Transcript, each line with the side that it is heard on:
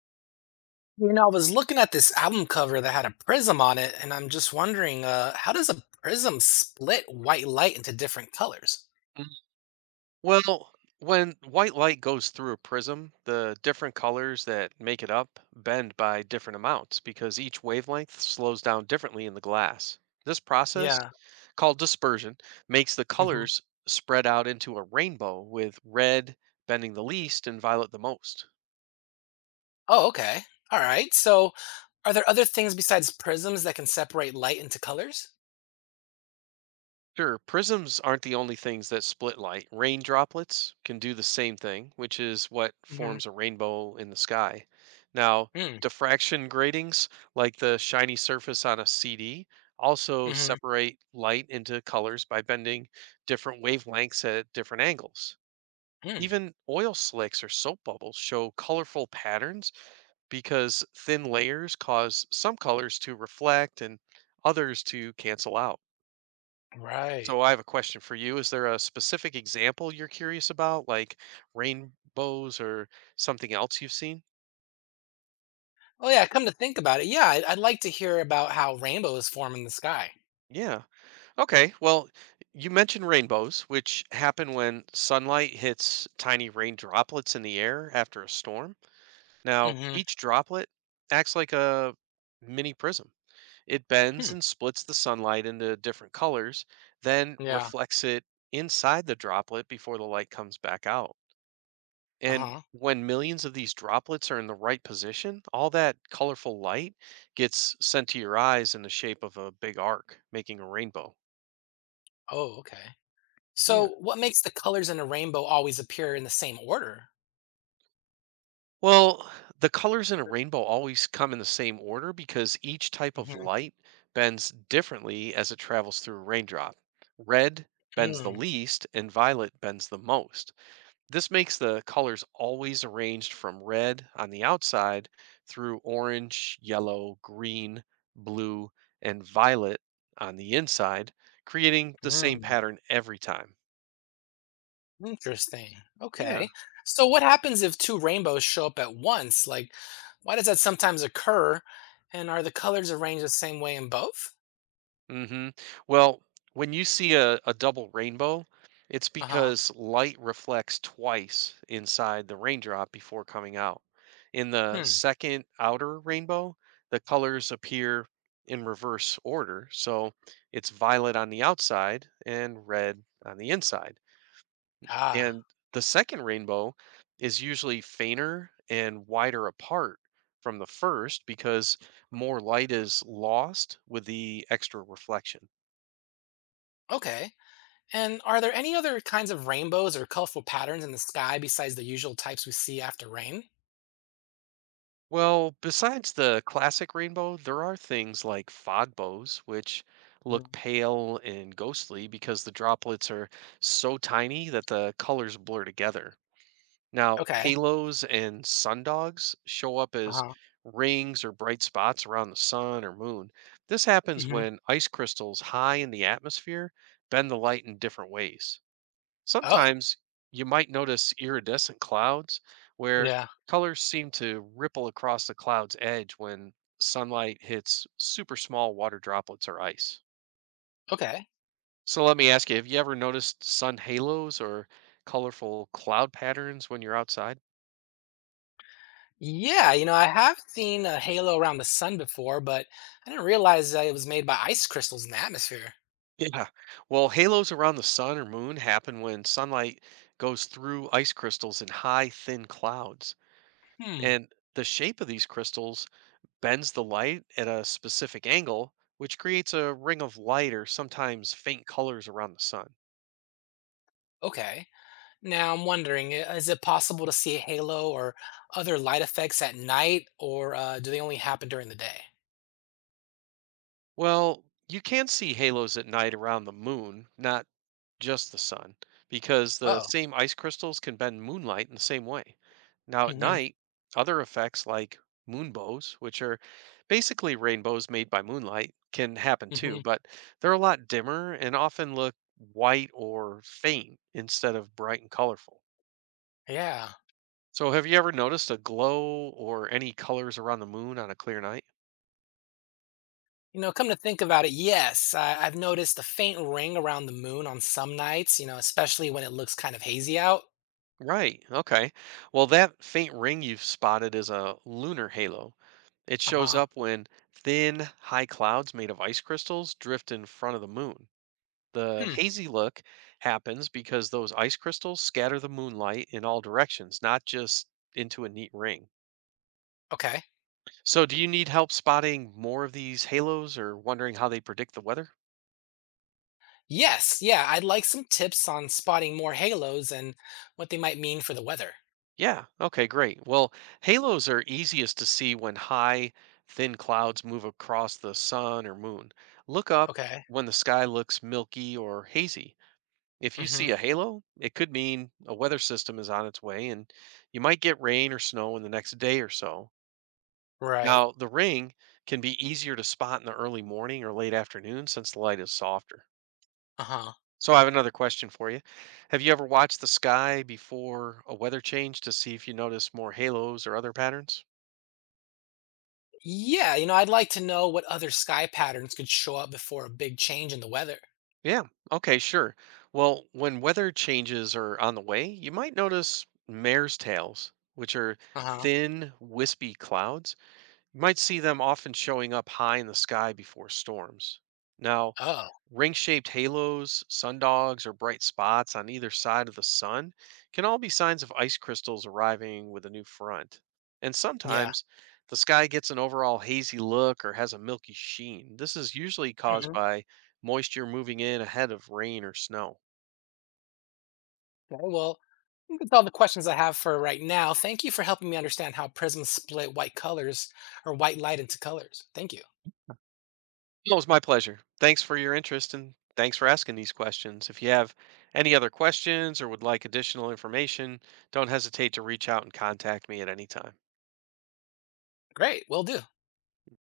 left: I was looking at this album cover that had a prism on it, and I'm just wondering, how does a prism split white light into different colors?
right: Mm, Well, when white light goes through a prism, the different colors that make it up bend by different amounts because each wavelength slows down differently in the glass. This process,
left: Yeah.
right: called dispersion, makes the
left: Hmm.
right: colors spread out into a rainbow with red bending the least and violet the most.
left: Oh, okay. All right. So, are there other things besides prisms that can separate light into colors?
right: Sure, prisms aren't the only things that split light. Rain droplets can do the same thing, which is what
left: Mm-hmm.
right: forms a rainbow in the sky. Now,
left: Hmm.
right: diffraction gratings, like the shiny surface on a CD, also
left: Mm-hmm. Mm.
right: separate light into colors by bending different wavelengths at different angles.
left: Mhm, mm.
right: Even oil slicks or soap bubbles show colorful patterns because thin layers cause some colors to reflect and others to cancel out.
left: Right.
right: So I have a question for you. Is there a specific example you're curious about, like rainbows or something else you've seen?
left: Oh yeah, come to think about it, yeah, I'd like to hear about how rainbows form in the sky.
right: Yeah. Okay. Well, you mentioned rainbows, which happen when sunlight hits tiny rain droplets in the air after a storm. Now,
left: Hmm.
right: each droplet acts like a mini prism. It bends
left: Hmm.
right: and splits the sunlight into different colors, then
left: Yeah.
right: reflects it inside the droplet before the light comes back out.
left: Uh
right: And
left: huh.
right: when millions of these droplets are in the right position, all that colorful light gets sent to your eyes in the shape of a big arc, making a rainbow.
left: Oh, okay.
right: Yeah.
left: So, what makes the colors in a rainbow always appear in the same order?
right: Well, the colors in a rainbow always come in the same order because each type of
left: Mm-hmm.
right: light bends differently as it travels through a raindrop. Red bends the
left: Mm.
right: least, and violet bends the most. This makes the colors always arranged from red on the outside through orange, yellow, green, blue, and violet on the inside, creating the same
left: Mm.
right: pattern every time.
left: Interesting.
right: Yeah.
left: Okay. So, what happens if two rainbows show up at once? Like, why does that sometimes occur? And are the colors arranged the same way in both?
right: hmm Well, when you see a double rainbow, it's
left: Uh huh.
right: because light reflects twice inside the raindrop before coming out. In the
left: Hmm.
right: second outer rainbow, the colors appear in reverse order. So it's violet on the outside and red on the inside.
left: Ah.
right: And the second rainbow is usually fainter and wider apart from the first because more light is lost with the extra reflection.
left: Okay. And are there any other kinds of rainbows or colorful patterns in the sky besides the usual types we see after rain?
right: Well, besides the classic rainbow, there are things like fog bows, which
left: Mm.
right: look pale and ghostly because the droplets are so tiny that the colors blur together. Now,
left: Okay.
right: halos and sundogs show up as
left: Uh-huh.
right: rings or bright spots around the sun or moon. This happens
left: Hmm.
right: when ice crystals high in the atmosphere bend the light in different ways.
left: Oh,
right: Sometimes you might notice iridescent clouds where
left: yeah.
right: colors seem to ripple across the cloud's edge when sunlight hits super small water droplets or ice.
left: Okay.
right: So let me ask you, have you ever noticed sun halos or colorful cloud patterns when you're outside?
left: Yeah, I have seen a halo around the sun before, but I didn't realize that it was made by ice crystals in the atmosphere.
right: Yeah. Well, halos around the sun or moon happen when sunlight goes through ice crystals in high, thin clouds.
left: Hmm.
right: And the shape of these crystals bends the light at a specific angle, which creates a ring of light or sometimes faint colors around the sun.
left: Okay. Now I'm wondering, is it possible to see a halo or other light effects at night, or do they only happen during the day?
right: Well, you can see halos at night around the moon, not just the sun, because the
left: Oh.
right: same ice crystals can bend moonlight in the same way. Now, at
left: Hmm.
right: night, other effects like moonbows, which are basically rainbows made by moonlight, can happen too,
left: Hmm.
right: but they're a lot dimmer and often look white or faint instead of bright and colorful.
left: Yeah.
right: So, have you ever noticed a glow or any colors around the moon on a clear night?
left: Come to think about it, yes, I've noticed a faint ring around the moon on some nights, especially when it looks kind of hazy out.
right: Right. Okay. Well, that faint ring you've spotted is a lunar halo. It
left: Uh
right: shows
left: huh.
right: up when thin, high clouds made of ice crystals drift in front of the moon. The
left: Hmm.
right: hazy look happens because those ice crystals scatter the moonlight in all directions, not just into a neat ring.
left: Okay.
right: So, do you need help spotting more of these halos or wondering how they predict the weather?
left: Yes, yeah, I'd like some tips on spotting more halos and what they might mean for the weather.
right: Yeah. Okay, great. Well, halos are easiest to see when high, thin clouds move across the sun or moon. Look up
left: Okay.
right: when the sky looks milky or hazy. If
left: Mm
right: you
left: hmm.
right: see a halo, it could mean a weather system is on its way and you might get rain or snow in the next day or so.
left: Right.
right: Now, the ring can be easier to spot in the early morning or late afternoon since the light is softer.
left: Uh huh.
right: So I have another question for you. Have you ever watched the sky before a weather change to see if you notice more halos or other patterns?
left: Yeah, I'd like to know what other sky patterns could show up before a big change in the weather.
right: Yeah. Okay, sure. Well, when weather changes are on the way, you might notice mare's tails, which are
left: Uh huh.
right: thin, wispy clouds You might see them often showing up high in the sky before storms. Now,
left: Oh,
right: ring shaped halos, sundogs, or bright spots on either side of the sun can all be signs of ice crystals arriving with a new front. And
left: yeah.
right: sometimes the sky gets an overall hazy look or has a milky sheen. This is usually caused
left: Mm-hmm.
right: by moisture moving in ahead of rain or snow.
left: Okay, well, I think that's all the questions I have for right now. Thank you for helping me understand how prisms split white light into colors. Thank you.
right: No, it was my pleasure. Thanks for your interest and thanks for asking these questions. If you have any other questions or would like additional information, don't hesitate to reach out and contact me at any time.
left: Great, will do.